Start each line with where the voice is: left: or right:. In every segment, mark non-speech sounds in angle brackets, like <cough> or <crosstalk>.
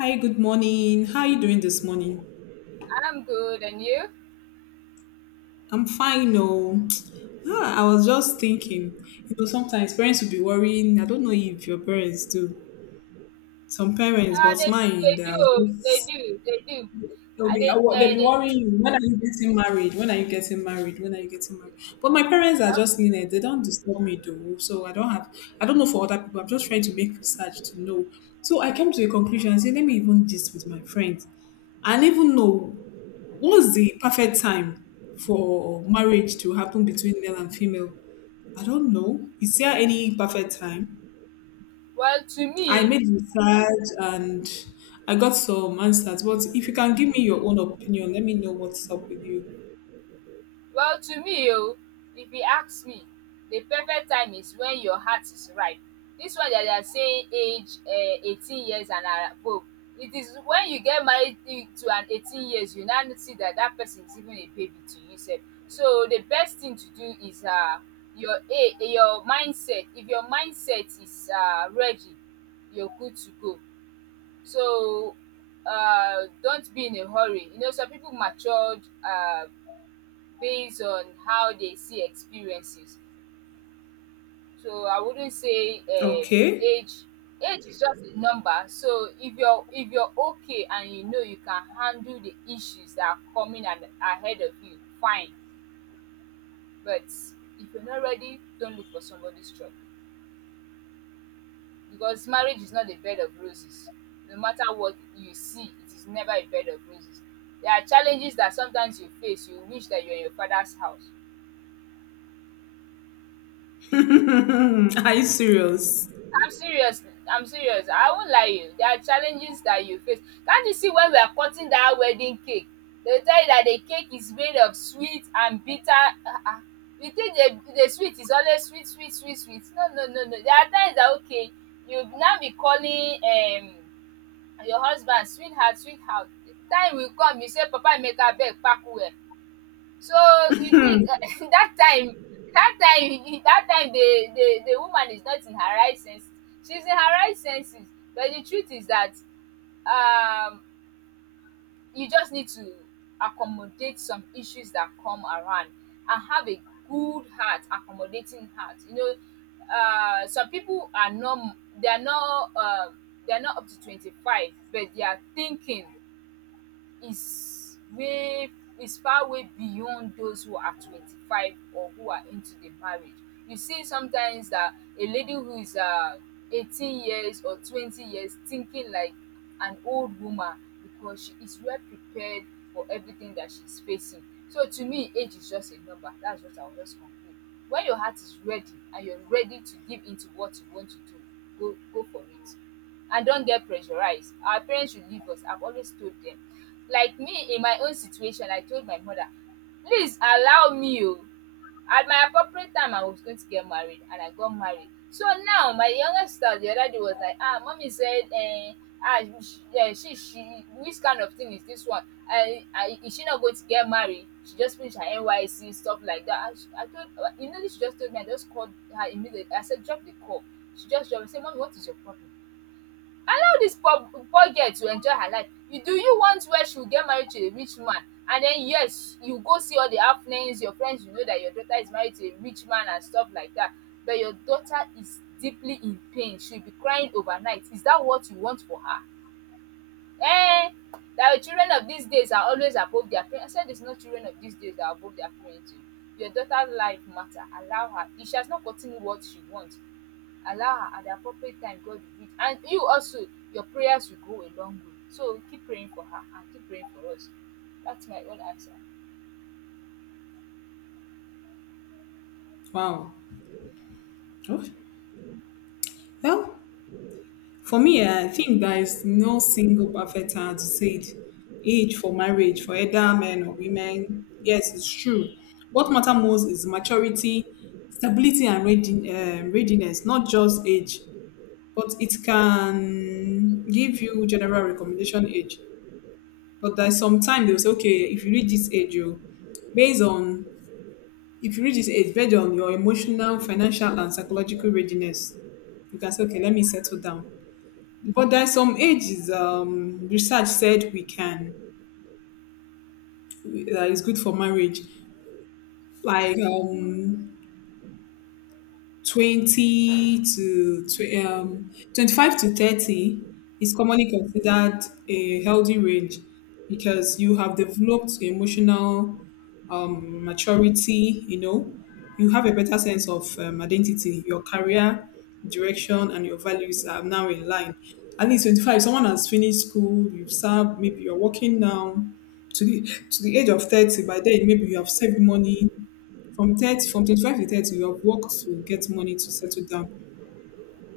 left: Hi, good morning. How are you doing this morning?
right: I'm good, and you?
left: I'm fine, no. <tsk> I was just thinking, you know, sometimes parents will be worrying. I don't know if your parents do. Some parents, but mine,
right: They
left: they are
right: do, they
left: just
right: do, they do.
left: they'll be they'll be
right: They
left: worrying.
right: do.
left: When are you getting married? When are you getting married? When are you getting married? But my parents are just
right: Um,
left: lenient. They don't disturb me though, so I don't have. I don't know for other people. I'm just trying to make research to know. So I came to a conclusion and say, let me even gist with my friends. I did even know what's the perfect time for marriage to happen between male and female? I don't know. Is there any perfect time?
right: well, to
left: I
right: me,
left: made research and I got some answers. But if you can give me your own opinion, let me know what's up with you.
right: Well to me, oh, if you ask me, the perfect time is when your heart is ripe. This one that they are saying age, 18 years and above. It is when you get married to an 18 years, you now see that that person is even a baby to you. So the best thing to do is, your mindset. If your mindset is ready, you're good to go. So don't be in a hurry. You know, some people matured, based on how they see experiences. So I wouldn't say,
left: Okay.
right: age. Age is just a number. So if you're okay, and you know you can handle the issues that are coming and ahead of you, fine. But if you're not ready, don't look for somebody's trouble, because marriage is not a bed of roses. No matter what you see, it is never a bed of roses. There are challenges that sometimes you face. You wish that you're in your father's house.
left: <laughs> Are you serious?
right: I'm serious. I'm serious. I won't lie you. There are challenges that you face. Can't you see when we are cutting that wedding cake? They tell you that the cake is made of sweet and bitter. Ah, ah. You think the sweet is always sweet, sweet, sweet, sweet. No, no, no, no. There are times that, okay, you now be calling, your husband, sweetheart, sweetheart. The time will come, you say, Papa, make her beg, pack well. So you think <laughs> that time, the woman is not in her right senses. She's in her right senses, but the truth is that, um you just need to accommodate some issues that come around and have a good heart, accommodating heart. You know, some people are not, they are not up to 25, but they are thinking is way, is far way beyond those who are 25, or who are into the marriage. You see sometimes that a lady who is, 18 years or 20 years, thinking like an old woman because she is well prepared for everything that she's facing. So to me, age is just a number. That's what I'll just conclude. When your heart is ready and you're ready to give into what you want to do, go for it. And don't get pressurized. Our parents should leave us. I've always told them, like me, in my own situation, I told my mother, please allow me o, at my appropriate time I was going to get married, and I got married. So now my younger sister, the other day, was like, ah, mommy said, eh, ah, she which kind of thing is this one? I is she not going to get married? She just finished her NYC, stuff like that. And I told immediately, she just told me, I just called her immediately, I said, drop the call. She just drop it, say, mommy, what is your problem? Allow dis poor poor girl to enjoy her life. Do you want where she will get married to a rich man, and then, yes, you go see all the happenings. Your friends, you know that your daughter is married to a rich man and stuff like that. But your daughter is deeply in pain. She'll be crying overnight. Is that what you want for her? Eh? That the children of these days are always above their parents. I said, it's not children of these days that are above their parents o. Your daughter life matter. Allow her. If she has not gotten what she wants, allow her at the appropriate time. God will meet, and you also, your prayers will go a long way. So keep praying for her and keep praying for us. That's my own answer.
left: Wow. Oh, well, for me, I think there is no single perfect time to say it. Age for marriage, for either men or women. Yes, it's true. What matter most is maturity, stability, and readiness, not just age. But it can give you general recommendation age. But there's some time they'll say, okay, if you reach this age, you based on if you reach this age, based on your emotional, financial, and psychological readiness, you can say, okay, let me settle down. But there's some ages research said we can that is good for marriage, like 25 to 30 is commonly considered a healthy range because you have developed emotional maturity, you know, you have a better sense of identity, your career direction, and your values are now in line. At least 25, someone has finished school, you've served, maybe you're working now to to the age of 30. By then, maybe you have saved money. From 25 to 30, you have worked to get money to settle down.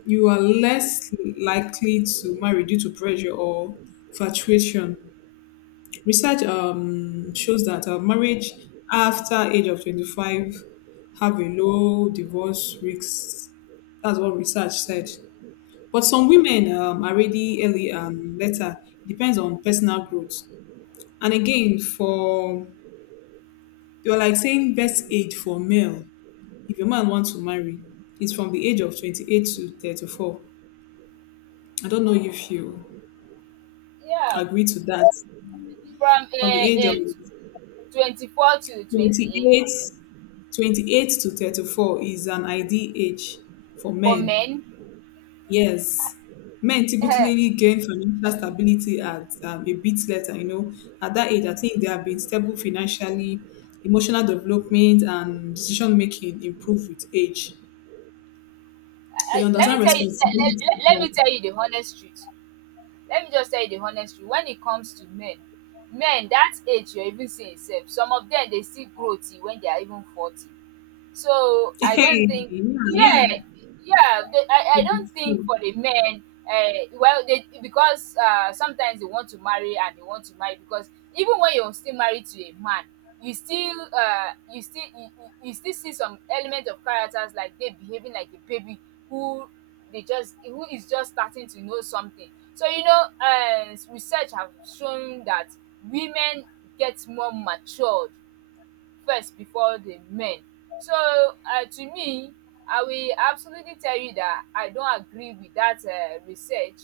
left: You are less likely to marry due to pressure or fluctuation. Research shows that marriage after age of 25 have a low divorce risk. That's what research said. But some women are ready early and later. Depends on personal growth. And again, for they were like saying best age for male, if a man wants to marry, is from the age of 28 to 34. I don't know if you
right: Yeah,
left: agree to that.
right: from
left: From the age of
right: 24 to
left: Twenty
right: 28
left: eight, 28 to 34 is an ideal age for
right: for
left: men.
right: men.
left: Yes. Men
right: <laughs> uh, uh,
left: typically gain financial stability at a bit later, you know. At that age, I think they have been stable financially, emotional development, and decision making improve with age. They
right: Let me
left: understand
right: tell you,
left: responsibility
right: let
left: more.
right: me
left: <laughs>
right: tell you the honest truth. Let me just tell you the honest truth when it comes to men. Men that age, you're even seeing sef, some of them they still grow when they are even 40. So I don't
left: Hey,
right: think.
left: yeah,
right: Yeah,
left: yeah.
right: yeah. I don't think for the men. uh, well, they, because sometimes they want to marry, and they want to marry, because even when you're still married to a man, you still you still you, you you still see some element of characters like they behaving like a baby, who they just who is just starting to know something. So you know, research have shown that women get more matured first before the men. So, to me, I will absolutely tell you that I don't agree with that research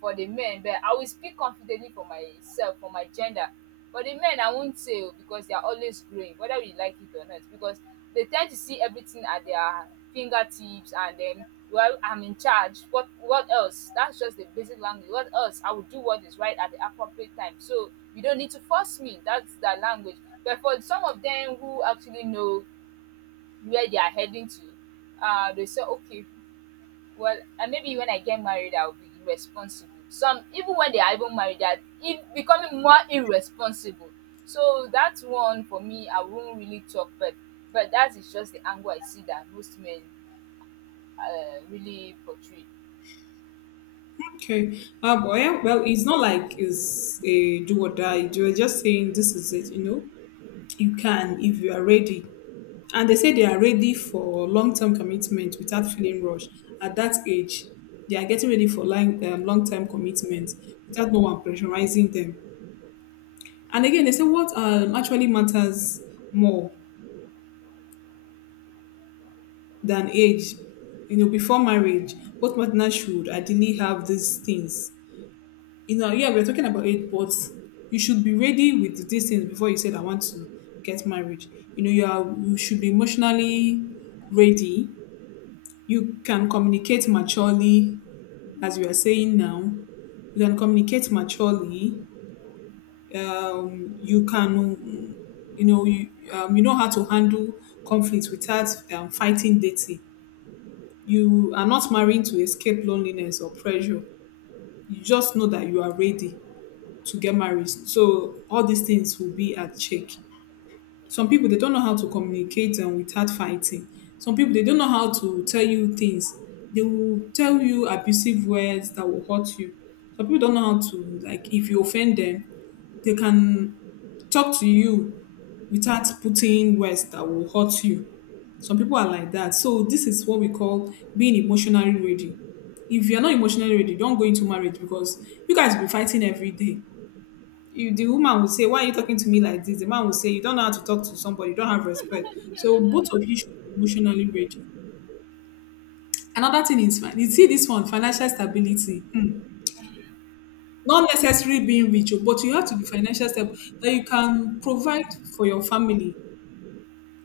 right: for the men, but I will speak confidently for myself, for my gender. For the men, I won't say oh, because they are always growing, whether we like it or not, because they tend to see everything at their fingertips. And then, well, I'm in charge. What else? That's just the basic language. What else? I will do what is right at the appropriate time. So you don't need to force me. That's the language. But for some of them who actually know where they are heading to, they say, okay, well, maybe when I get married, I'll be responsible. Some, even when they are even married, they are becoming more irresponsible. So that's one for me, I won't really talk, but that is just the angle I see that most men, really portray.
left: Okay. But yeah, well, it's not like it's a do or die. You're just saying this is it, you know. You can if you are ready. And they say they are ready for long term commitment without feeling rushed. At that age, they are getting ready for long term commitment without no one pressurizing them. And again, they say what actually matters more than age. You know, before marriage, both partners should ideally have these things. You know, yeah, we're talking about age, but you should be ready with these things before you said I want to get married. You know, you should be emotionally ready, you can communicate maturely, as we are saying now. You can communicate maturely. Um, you can, mm, you know, you know how to handle conflict without fighting dating. You are not marrying to escape loneliness or pressure. You just know that you are ready to get married. So all these things will be at check. Some people they don't know how to communicate without fighting. Some people they don't know how to tell you things. They will tell you abusive words that will hurt you. Some people don't know how to like if you offend them, they can talk to you without putting words that will hurt you. Some people are like that. So this is what we call being emotionally ready. If you're not emotionally ready, don't go into marriage because you guys will be fighting every day. You The woman would say, "Why are you talking to me like this?" The man would say, "You don't know how to talk to somebody, you don't have respect." So both of you should be emotionally ready. Another thing is fine. You see this one, financial stability. Hmm. Not necessarily being rich, oh, but you have to be financial stable that you can provide for your family.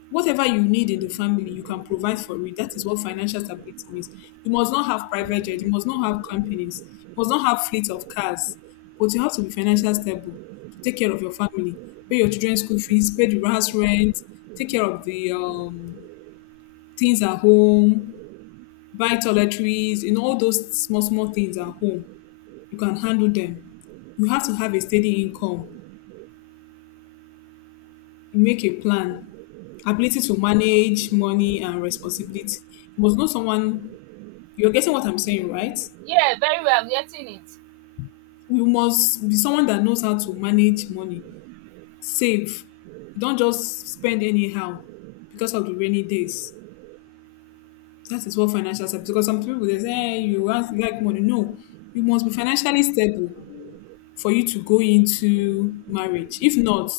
left: Whatever you need in the family, you can provide for it. That is what financial stability means. You must not have private jet, you must not have companies, you must not have fleet of cars, but you have to be financially stable to take care of your family, pay your children's school fees, pay the house rent, take care of the things at home, buy toiletries, you know, all those small, small things at home. You can handle them. You have to have a steady income, you make a plan, ability to manage money and responsibility. You must know someone. You're getting what I'm saying, right?
right: Yeah, very well, I'm getting it.
left: You must be someone that knows how to manage money, save. Don't just spend anyhow because of the rainy days. That is what financial stability. Because some people they say, "Hey, you want like money." No, you must be financially stable for you to go into marriage. If not,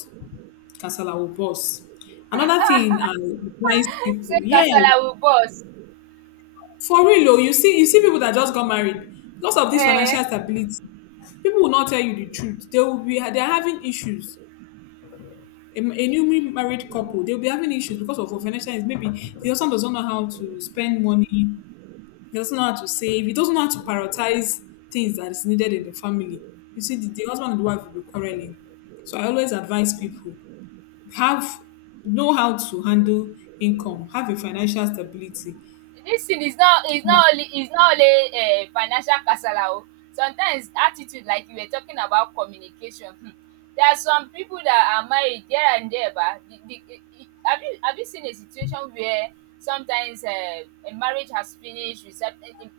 left: casala will burst. Another thing I advise
right: Say
left: people, yes,
right: Kasala will boss.
left: for real oh, you see people that just got married, because of this
right: Eh?
left: financial stability, people will not tell you the truth. They will be they are having issues. A newly married couple, they'll be having issues because of financial is maybe the husband doesn't know how to spend money, he doesn't know how to save, he doesn't know how to prioritize things that is needed in the family. You see, the husband and the wife will be quarreling. So I always advise people have know how to handle income, have a financial stability.
right: This thing
left: Yeah.
right: is not only, financial kasala, oh. Sometimes attitude, like you were talking about communication, there are some people that are married here and there ba, have you seen a situation where sometimes, a marriage has finished, recep um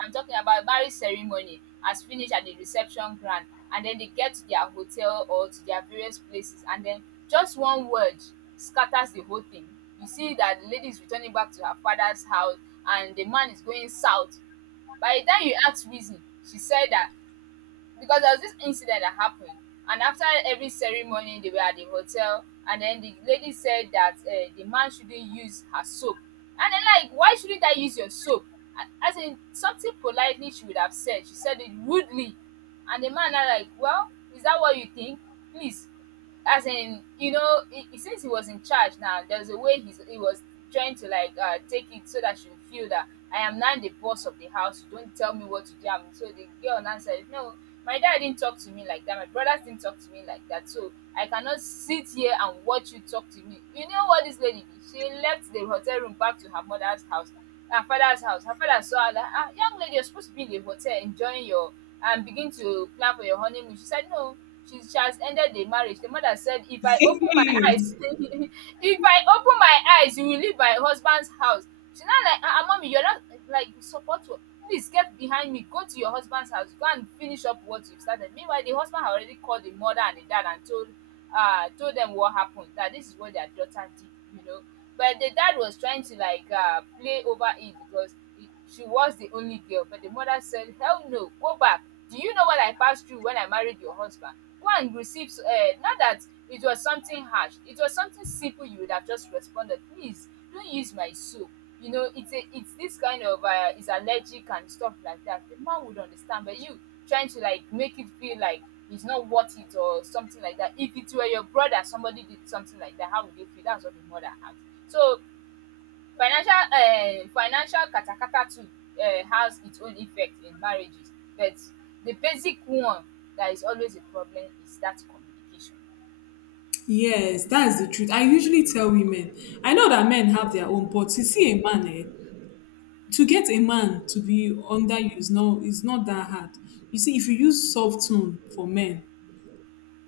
right: I'm talking about marriage ceremony has finished at the reception ground, and then they get to their hotel or to their various places, and then just one word scatters the whole thing. You see that the lady is returning back to her father's house, and the man is going south. By the time you asked reason, she said that because there was this incident that happened, and after every ceremony they were at the hotel, and then the lady said that, the man shouldn't use her soap. And then, like, why shouldn't I use your soap? As in, something politely she would have said, she said it rudely. And the man are like, well, is that what you think? Please. As in, you know, since he was in charge now, there's a way he was trying to, like, take it, so that she would feel that, I am now the boss of the house, you don't tell me what to do. I mean, so the girl now said, no, my dad didn't talk to me like that. My brothers didn't talk to me like that. So I cannot sit here and watch you talk to me. You know what this lady did? She left the hotel room back to her mother's house, her father's house. Her father saw her like, ah, young lady, you're supposed to be in the hotel enjoying your, and begin to plan for your honeymoon. She said, no. She has ended the marriage. The mother said, if I open my eyes, <laughs>
left: <laughs>
right: if I open my eyes, you will leave my husband's house. She's not like, mommy, you're not like support. Please get behind me, go to your husband's house. Go and finish up what you've started. Meanwhile, the husband had already called the mother and the dad and told told them what happened, that this is what their daughter did, you know. But the dad was trying to like play over it because she was the only girl. But the mother said, hell no, go back. Do you know what I passed through when I married your husband? Go and receive not that it was something harsh. It was something simple. You would have just responded, please don't use my soul, you know. It's this kind of is allergic and stuff like that. The man would understand. But you trying to like make it feel like it's not worth it or something like that. If it were your brother, somebody did something like that, how would you feel? That's what the mother asked. So financial financial katakata too, has its own effect in marriages. But the basic one that is always a problem is that communication.
left: Yes, that's the truth. I usually tell women, I know that men have their own, but you see a man, eh, to get a man to be under you is no, is not that hard. You see, if you use soft tone for men,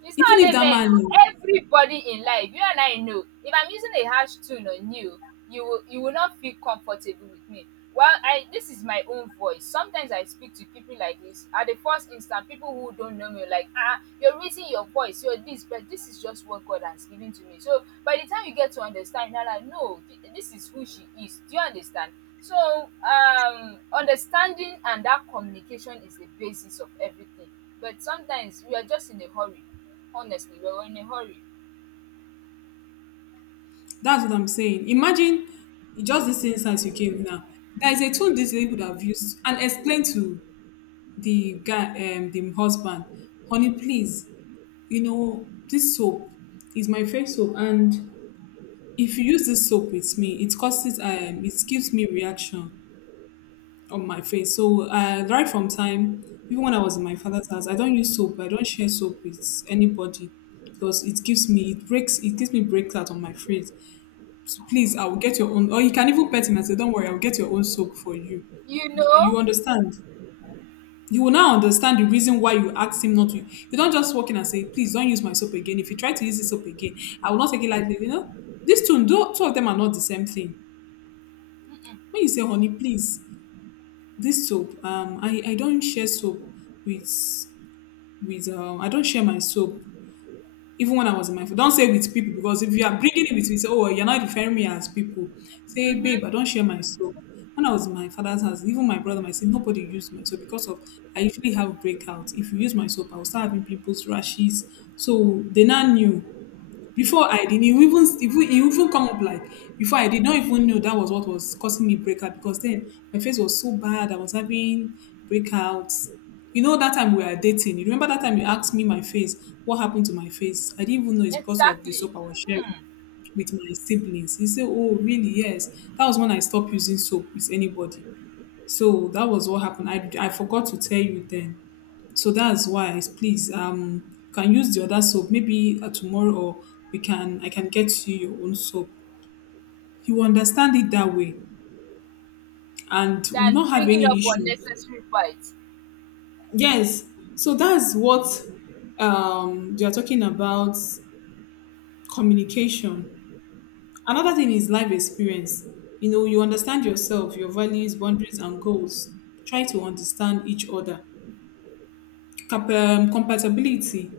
right: It's not
left: even if
right: only
left: that
right: men
left: man,
right: oh, everybody in life, you and I know. If I'm using a harsh tone on you will you will not feel comfortable with me. Well, I this is my own voice. Sometimes I speak to people like this. At the first instant, people who don't know me are like, ah, you're raising your voice, you're this, but this is just what God has given to me. So by the time you get to understand, you're like, no, this is who she is. Do you understand? So, understanding and that communication is the basis of everything. But sometimes we are just in a hurry. Honestly, we're in a hurry.
left: that's what I'm saying. Imagine just this instance you gave now. There is a tone this lady would have used and explained to the guy, the husband, honey, please, you know, this soap is my first soap and if you use this soap with me, it causes it gives me reaction on my face. So right from time, even when I was in my father's house, I don't use soap. I don't share soap with anybody because it breaks it gives me breakout on my face. So please, I will get your own. Or you can even pet him and say, "Don't worry, I will get your own soap for you."
right: You know?
left: You understand? You will now understand the reason why you asked him not to. You don't just walk in and say, "Please don't use my soap again. If you try to use this soap again, I will not take it lightly." You know, these two, two of them are not the same thing. When you say, "Honey, please, this soap, I don't share soap with with I don't share my soap even when I was in my" — don't say "with people" because if you are bringing it with me, say, "Oh, you're not referring me as people." Say, "Babe,
right: Mm-hmm.
left: I don't share my soap. When I was in my father's house, even my brother, I said nobody used my soap because of I usually have breakouts. If you use my soap, I will start having pimples, rashes." So they now knew before. I didn't you even even it even come up like Before I did not even know that was what was causing me breakout, because then my face was so bad. I was having breakouts. You know that time we were dating. You remember that time you asked me my face, what happened to my face? I didn't even know it's because of the
right: Exactly.
left: soap I was sharing
right: Hmm.
left: with my siblings. He said, "Oh, really? Yes." That was when I stopped using soap with anybody. So that was what happened. I forgot to tell you then. So that's why, please, can use the other soap maybe tomorrow, or we can I can get you your own soap. You understand it that way, and we will
right: Than
left: not have
right: bringing
left: any
right: up
left: issue.
right: unnecessary fights.
left: Yes, so that's what they are talking about communication. Another thing is life experience. You know, you understand yourself, your values, boundaries, and goals. Try to understand each other. Compatibility.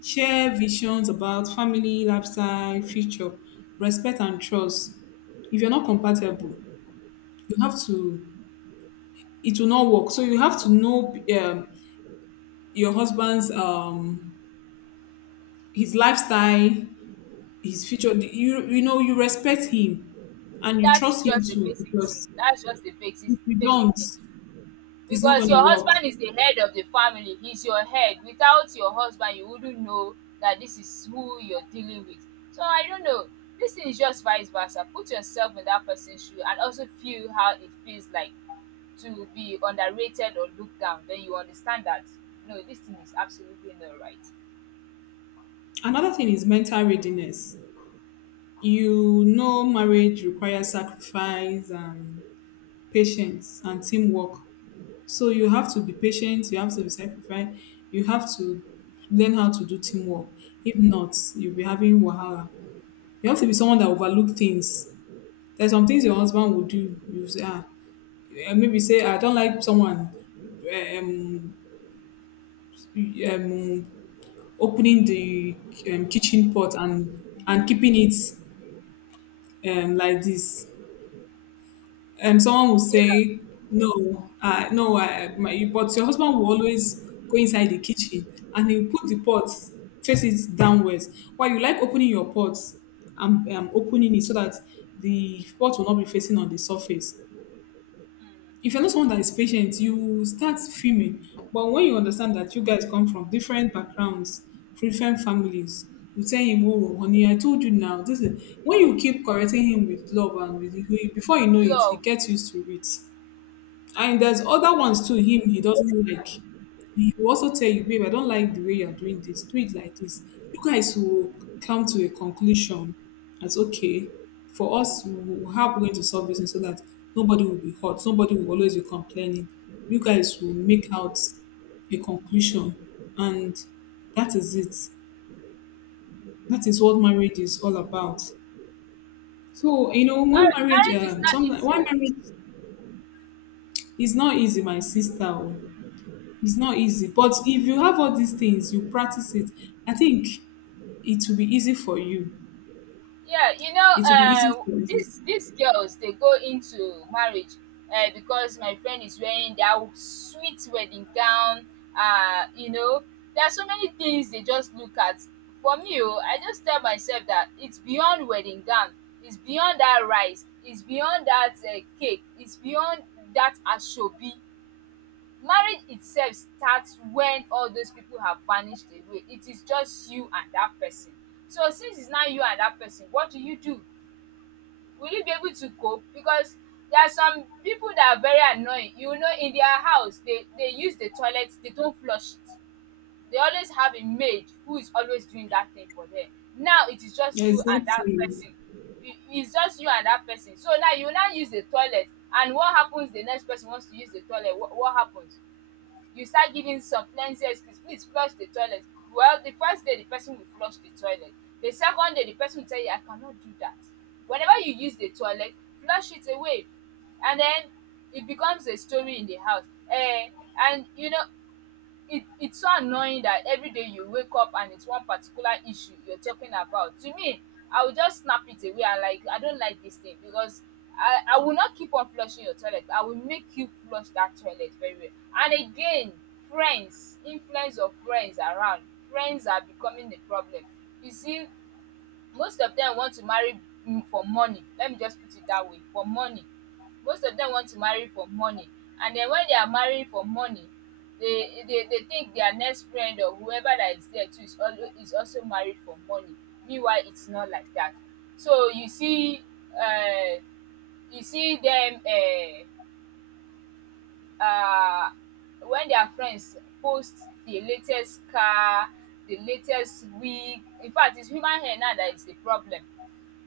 left: Share visions about family, lifestyle, future, respect and trust. If you're not compatible, you have to. It will not work. So you have to know um, your husband's his lifestyle, his future. You know you respect him, and you
right: That's
left: trust him
right: just the
left: too
right: basic thing.
left: because
right: That's just the basic
left: if you
right: basic
left: don't,
right: thing.
left: it's not
right: Because
left: going to
right: your
left: work.
right: husband is the head of the family, he's your head. Without your husband, you wouldn't know that this is who you're dealing with. So I don't know. This thing is just vice versa. Put yourself in that person's shoe and also feel how it feels like to be underrated or looked down. Then you understand that no, this thing is absolutely not right.
left: Another thing is mental readiness. You know, marriage requires sacrifice and patience and teamwork. So you have to be patient, you have to be sacrificed, you have to learn how to do teamwork. If not, you'll be having wahala. You have to be someone that overlook things. There's some things your husband will do. You say, maybe say, I don't like someone um, um, opening the kitchen pot and keeping it like this, someone will
right: Yeah.
left: say, "No, no, my." But your husband will always go inside the kitchen and he will put the pot face it downwards. Why you like opening your pot and opening it so that the pot will not be facing on the surface.
right: Mm.
left: If you're not someone that is patient, you start fuming. But when you understand that you guys come from different backgrounds, different families, you tell him, "Oh, honey, I told you now." This is when you keep correcting him with love and with before you know it, he
right: Love.
left: gets used to it. And there's other ones too, him he doesn't like. He will also tell you, babe, I don't like the way you're doing this. Do it like this. You guys will come to a conclusion that's okay. For us, how we're going to solve this and so that nobody will be hurt, nobody will always be complaining. You guys will make out a conclusion and that is it. That is what marriage is all about. So, you know, when
right: Mar-
left: marriage
right: marriage is not
left: sometimes
right: easy.
left: why marriage is not easy, my sister. Oh. It's not easy. But if you have all these things, you practice it, I think it will be easy for you.
right: Yeah, you know,
left: It will be easy for you.
right: these girls, they go into marriage because my friend is wearing that sweet wedding gown, you know, there are so many things they just look at. For me, oh, I just tell myself that it's beyond wedding gown. It's beyond that rice. It's beyond that cake. It's beyond that asoebi. Marriage itself starts when all those people have vanished away. It is just you and that person. So since it's now you and that person, what do you do? Will you be able to cope? Because there are some people that are very annoying, you know. In their house, they use the toilet, they don't flush it. They always have a maid who is always doing that thing for them. Now it is just you and that
left: Exactly.
right: person. It is just you and that person. So now you now use the toilet, and what happens? The next person wants to use the toilet. What happens? You start giving some plenty excuse, please flush the toilet. Well, the first day, the person will flush the toilet. The second day, the person will tell you, I cannot do that. Whenever you use the toilet, flush it away. And then it becomes a story in the house. Eh. And you know, it's so annoying that every day you wake up and it's one particular issue you're talking about. To me, I will just snap it away. I don't like this thing because I will not keep on flushing your toilet. I will make you flush that toilet very well. And again, friends, influence of friends around. Friends are becoming the problem. You see, most of them want to marry, mm, for money. Let me just put it that way, for money. Most of them want to marry for money. And then when they are marrying for money, they think their next friend or whoever that is there too is also married for money. Meanwhile, it's not like that. So you see, uh, you see them, uh, when their friends post the latest car, the latest wig. In fact, it's human hair now, that is the problem.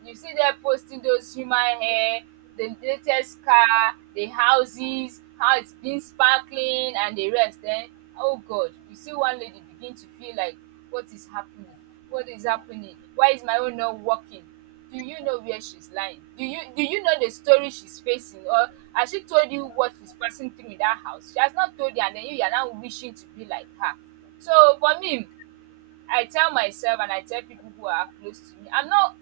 right: You see them posting those human hair, the latest car, the houses, how it's been sparkling and the rest. Then, oh God, you see one lady begin to feel like, what is happening? What is happening? Why is my own not working? Do you know where she's lying? Do you know the story she's facing? Or has she told you what she's passing through in that house? She has not told you, and then you are now wishing to be like her. So for me, I tell myself and I tell people who are close to me, I'm not,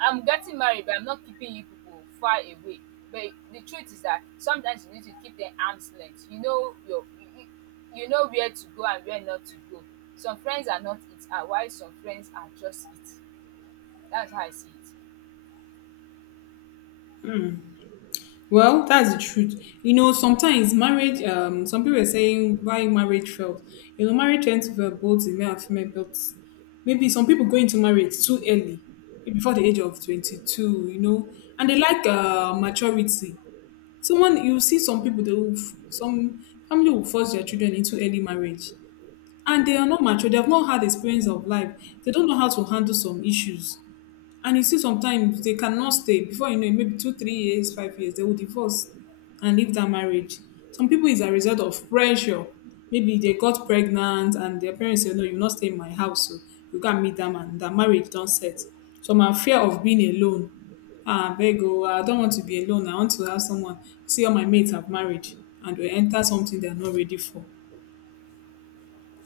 right: I'm getting married, but I'm not keeping you people far away. But the truth is that sometimes you need to keep them arm's length. You, you know where to go and where not to go. Some friends are not it, and while some friends are just it. That's how I see it.
left: Well, that's the truth. You know, sometimes marriage, some people are saying why marriage failed. You know, marriage tends to fail both in male and female, but maybe some people go into marriage too early, maybe before the age of 22, you know, and they like maturity. Someone, you see some people, some family will force their children into early marriage. And they are not mature, they have not had experience of life, they don't know how to handle some issues. And you see sometimes they cannot stay. Before you know it, maybe 2 3 years, 5 years, they will divorce and leave that marriage. Some people is a result of pressure. Maybe they got pregnant and their parents say, no, you will not stay in my house, so you can't meet that man, that marriage don't set. Some are fear of being alone. Ah, bego. I don't want to be alone, I want to have someone. See, all my mates have marriage, and they enter something they're not ready for.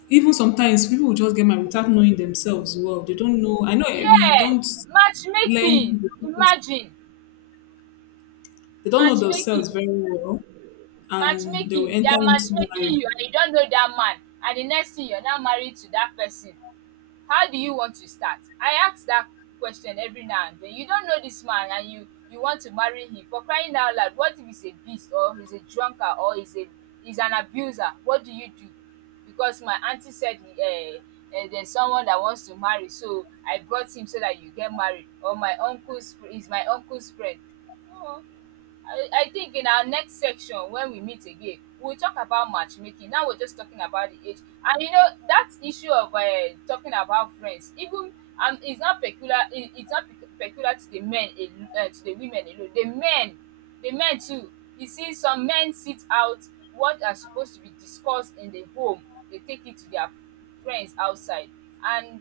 left: Even sometimes people will just get married without knowing themselves well. They don't know. I know if you
right: Yeah,
left: don't
right: matchmaking.
left: learn.
right: Imagine
left: They don't know themselves
right: matchmaking,
left: very well, and they will
right: matchmaking. They
left: enter
right: are
left: into
right: matchmaking
left: marriage.
right: you, and you don't know that man. And the next thing, you're now married to that person. How do you want to start? I ask dat question every now and then. You don know dis man, and you want to marry him, for crying out loud. What if he's a beast or he's a drunkard or he's an abuser? What do you do? Because my aunty said, he there's someone that wants to marry, so I brought him so that you get married. Or my uncle's he's my uncle's friend. um I think in our next section when we meet again we'll talk about matchmaking. Now we're just talking about the age. And you know that issue of, talking about friends. Even, it's not peculiar, it, it's not pe- peculiar to the to the women alone. The men, too. You see some men sit out what are supposed to be discussed in the home. They take it to their friends outside. And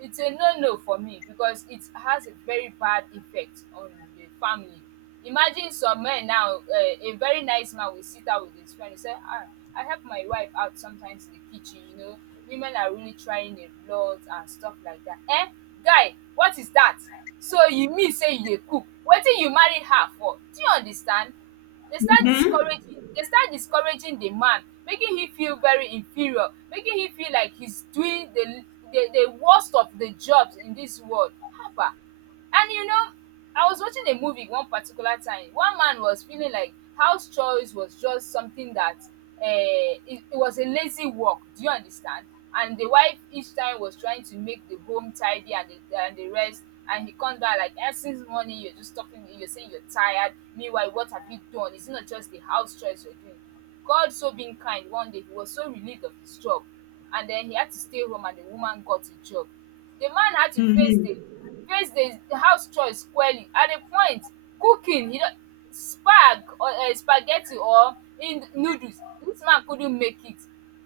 right: it's a no no for me because it has a very bad effect on the family. Imagine some men now, a very nice man will sit out with his friend and say, ah, I help my wife out sometimes in the kitchen, you know. Women are really trying a lot and stuff like that. Eh? Guy, what is that? So you mean say you dey cook? Wetin you marry her for? Do you understand? They start discouraging the man, making him feel very inferior, making him feel like he's doing the worst of the jobs in this world. Haba! And you know, I was watching a movie one particular time. One man was feeling like house chores was just something that, it was a lazy work. Do you understand? And the wife each time was trying to make the home tidy and and the rest. And he comes back like, eh, since morning you're just talking, you're saying you're tired, meanwhile what have you done? It's not just the house chores you're doing. God, so being kind, one day he was so relieved of his job. And then he had to stay home and the woman got a job. The man had to face the house chores squarely. At a point, cooking, you know, spag or spaghetti or in noodles, this man couldn't make it.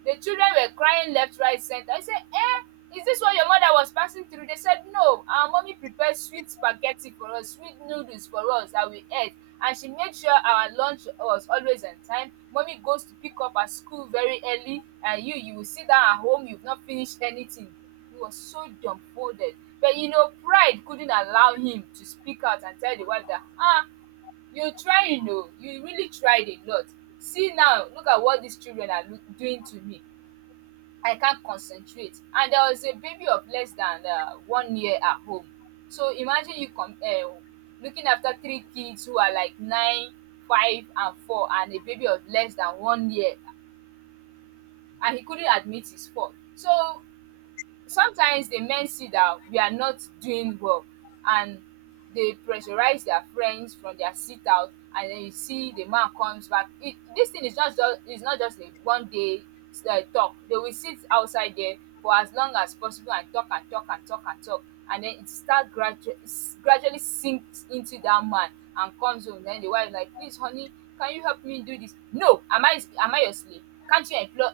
right: The children were crying left, right, center. I said, eh, is this what your mother was passing through? They said, no, our mommy prepared sweet spaghetti for us, sweet noodles for us, that we ate. And she made sure our lunch was always on time. Mommy goes to pick up at school very early, and you will sit down at home, you've not finished anything. He was so dumbfounded. But you know, pride couldn't allow him to speak out and tell the wife that, ah, you try, you know, you really tried a lot. See now, look at what these children are doing to me. I can't concentrate. And there was a baby of less than, one year at home. So imagine you looking after three kids who are like nine, five, and four, and a baby of less than one year. And he couldn't admit his fault. So sometimes the men see that we are not doing well, and they pressurize their friends from their sit out. And then you see the man comes back. It This thing is just is not just a one day talk. They will sit outside there for as long as possible and talk and talk and talk and talk. And then it start gradually, gradually sinks into that man, and comes home. Then the wife like, please honey, can you help me do this? No, am I your slave? Can't you employ?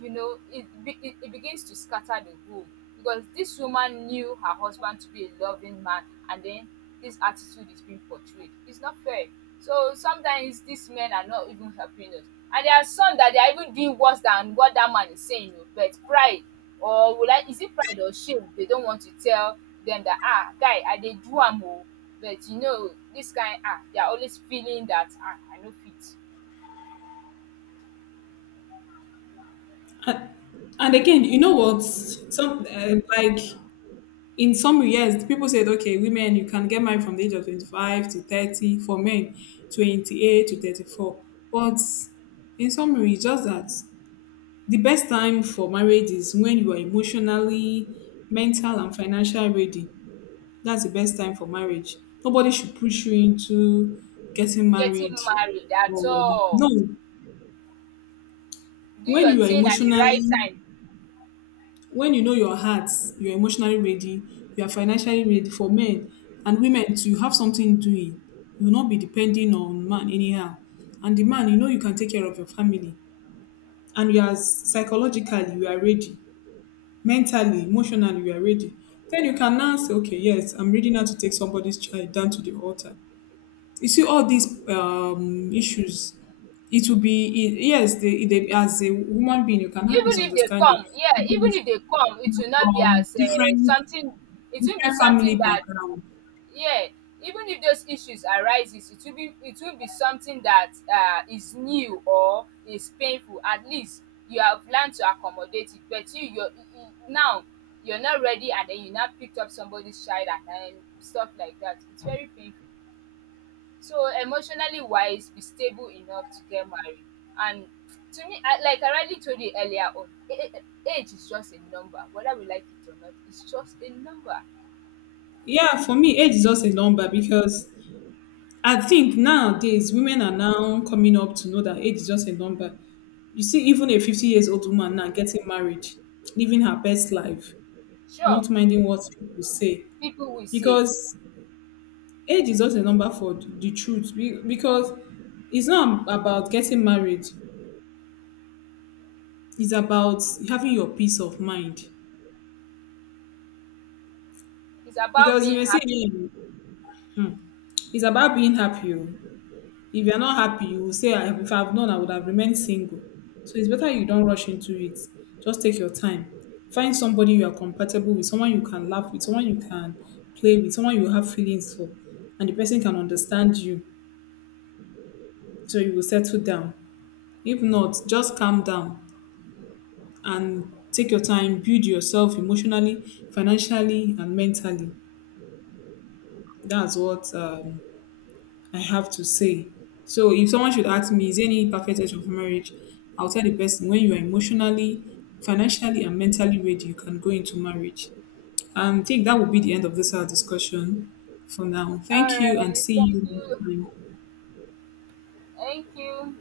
right: You know, it begins to scatter the home because this woman knew her husband to be a loving man. And then this attitude is being portrayed. It's not fair. So sometimes these men are not even helping us. And there are some that they are even doing worse than what that man is saying. Oh, but pride, or will I is it pride or shame? They don't want to tell them that, ah, guy, I dey do am oh. But you know, this kind, ah, they are always feeling that, ah, I no fit.
left: And, and again, you know what? Some like in some years, people said, okay, women you can get married from the age of 25 to 30. For men, 28 to 34. But in summary, it's just that the best time for marriage is when you are emotionally, mental, and financial ready. That's the best time for marriage. Nobody should push you into getting
right: Getting
left: married.
right: married at
left: Or,
right: all.
left: no,
right: Do
left: when
right: your
left: you are
right: thing at the right
left: emotionally,
right: time.
left: when you know your heart, you're emotionally ready, you are financially ready for men and women too. You have something doing. You will not be depending on man anyhow. And the man, you know you can take care of your family. And you are psychologically, you are ready. Mentally, emotionally, you are ready. Then you can now say, okay, yes, I'm ready now to take somebody's child down to the altar. You see all these issues, it will be yes, they, as a human being you can have
right: Even if they
left: misunderstanding,
right: come, yeah, even
left: because
right: if they come, it
left: you're
right: will not be
left: from
right: as
left: different
right: something. It will be
left: different
right: something
left: family
right: that,
left: background.
right: yeah, even if those issues arises, it will be something that, is new or is painful. At least you have learned to accommodate it. But you you're you- you- now you're not ready and then you now picked up somebody's child and stuff like that. It's very painful. So emotionally wise, be stable enough to get married. And to me, like I already told you earlier on, age is just a number. Whether we like it or not, it's just a number.
left: Yeah, for me age is just a number, because I think nowadays women are now coming up to know that age is just a number. You see even a 50 years old woman now getting married, living her best life,
right: Sure,
left: not minding what people say,
right: people will say,
left: because age is just a number. The truth because it's not about getting married, it's about having your peace of mind.
right: it's about
left: Because if
right: being
left: you say,
right: happy.
left: "Hmm, it's about being happy oh." If you're not happy you will say, If I've known I would have remained single." So it's better you don't rush into it. Just take your time, find somebody you are compatible with, someone you can laugh with, someone you can play with, someone you have feelings for, and the person can understand you, so you will settle down. If not, just calm down and take your time, build yourself emotionally, financially, and mentally. That's what I have to say. So, if someone should ask me, is there any perfect age of marriage? I'll tell the person, when you are emotionally, financially, and mentally ready, you can go into marriage. And I think that will be the end of this our discussion for now.
right: All
left: Thank you and
right: right,
left: see
right: thank
left: you
right: you,
left: next time.
right: thank you.